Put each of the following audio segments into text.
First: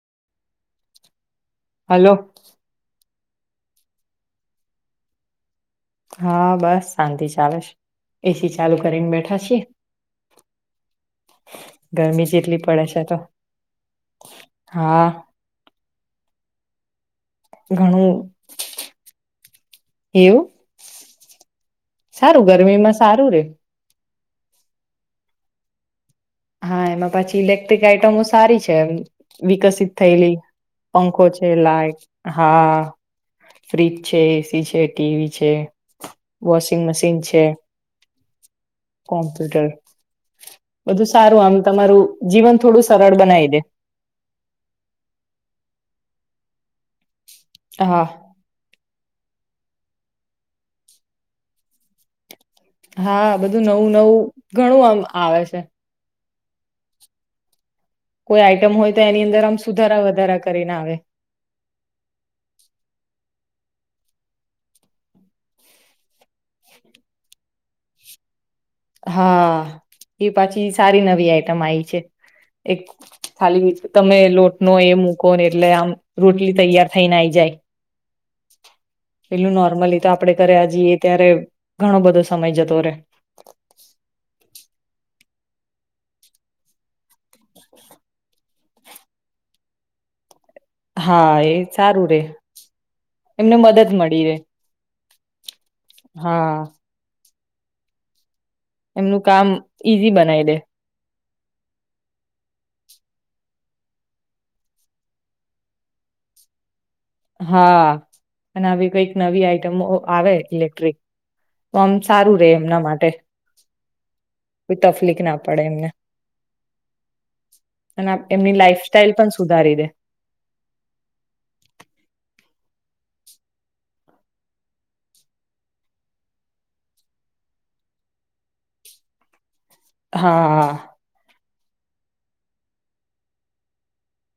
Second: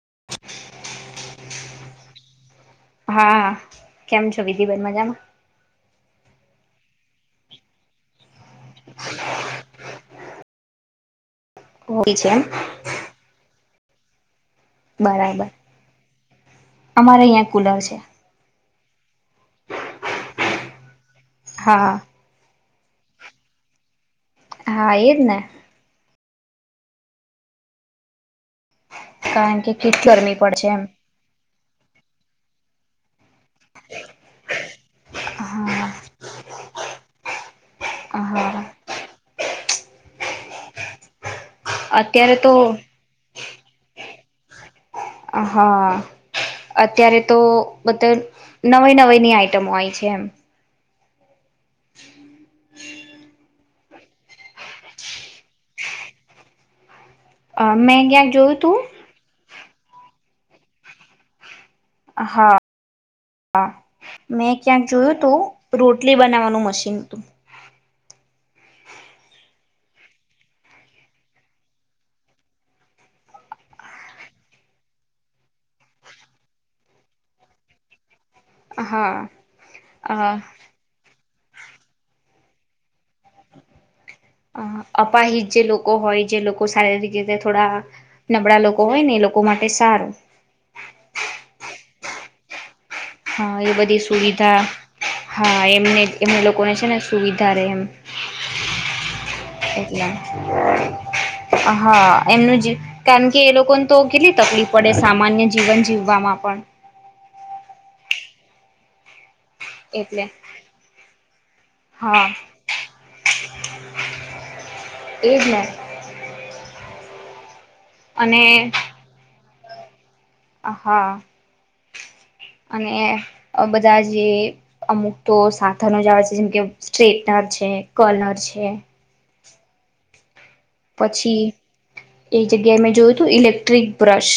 [inaudible] Hello. હા કેમ છો વિધિબેન મજામાં. હા બસ શાંતિ ચાલે છે એસી ચાલુ કરીને બેઠા છી હોવી છે ગરમી એમ જેટલી પડે છે તો હા બરાબર. અમારે અહીંયા કુલર છે. ઘણું એવું. હા સારું ગરમી માં સારું રે હા એજ ને. હા એમાં પછી ઇલેક્ટ્રિક આઈટમો સારી છે એ કારણ કે વિકસિત કેટલી ગરમી થયેલી પડશે એમ પંખો એ [unintelligible] હા ફ્રિજ છે, એસી છે, ટીવી છે, [inaudible] વોશિંગ મશીન છે. હા. કોમ્પ્યુટર બધું સારું આમ તમારું અત્યારે તો જીવન થોડું સરળ બનાવી દે. હા અત્યારે. તો હા બધે નવી નવી ની આઈટમો હોય છે એમ. [inaudible] હા બધું નવું નવું ઘણું આમ આવે છે. મેં ક્યાંક કોઈ જોયું તું આઈટમ હોય તો એની અંદર આમ સુધારા વધારા કરીને આવે. હા મેં ક્યાંક જોયું તું રોટ લી બનાવવાનું મશીન હતું હા એ પાછી સારી નવી આઈટમ આઈ છે એક ખાલી રીતે તમે લોટનો એ મૂકો ને એટલે આમ રોટલી તૈયાર થઈને આઈ જાય. હા પેલું નોર્મલી તો આપડે કર્યા જીએ ત્યારે ઘણો બધો સમય જતો રે અપાહિત જે લોકો હોય જે લોકો શારીરિક રીતે થોડા નબળા લોકો હોય ને એ લોકો માટે સારું. હા એ સારું રે. એમને હા એ મદદ બધી મળી રે સુવિધા હા એ એમને એમને હા લોકોને છે ને સુવિ ત્યારેમ એમનું કામ ઈઝી બનાવી દે હા એમનું જ કારણ કે એ લોકોને તો કેટલી તકલીફ પડે સામાન્ય જીવન જીવવામાં પણ હા અને આવી કઈક નવી આ ઈટમો એટલે આવે ઇલેક્ટ્રિક તો આમ હા સારું રે એમના માટે તફલીક ના એજ ને પડે એમને. અને એમની લાઈફસ્ટાઈલ પણ સુધારી દે અ હા અને અ બધા જે અમુક તો સાધનો જ આવે છે જેમ કે સ્ટ્રેટનર છે કલર છે. હા પછી એક જગ્યાએ મેં જોયું હતું ઇલેક્ટ્રિક બ્રશ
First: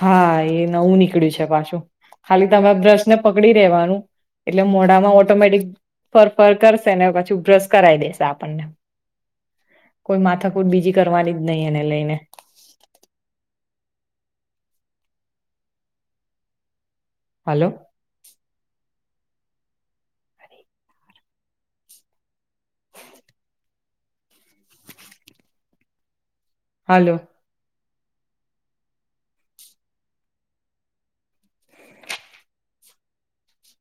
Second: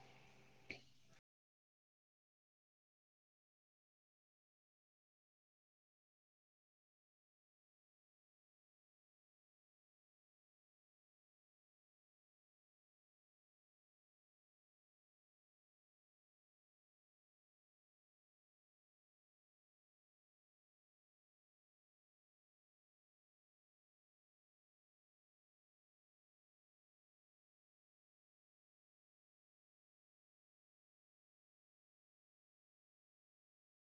હા એ નવું નીકળ્યું છે પાછું ખાલી તમે બ્રશને પકડી રેવાનું એટલે મોઢામાં ઓટોમેટિક ફર ફર કરશેને પાછું બ્રશ કરાઈ દેશે આપણને કોઈ માથાકૂટ બીજી કરવાની જ નહી એને લઈને હલો હલો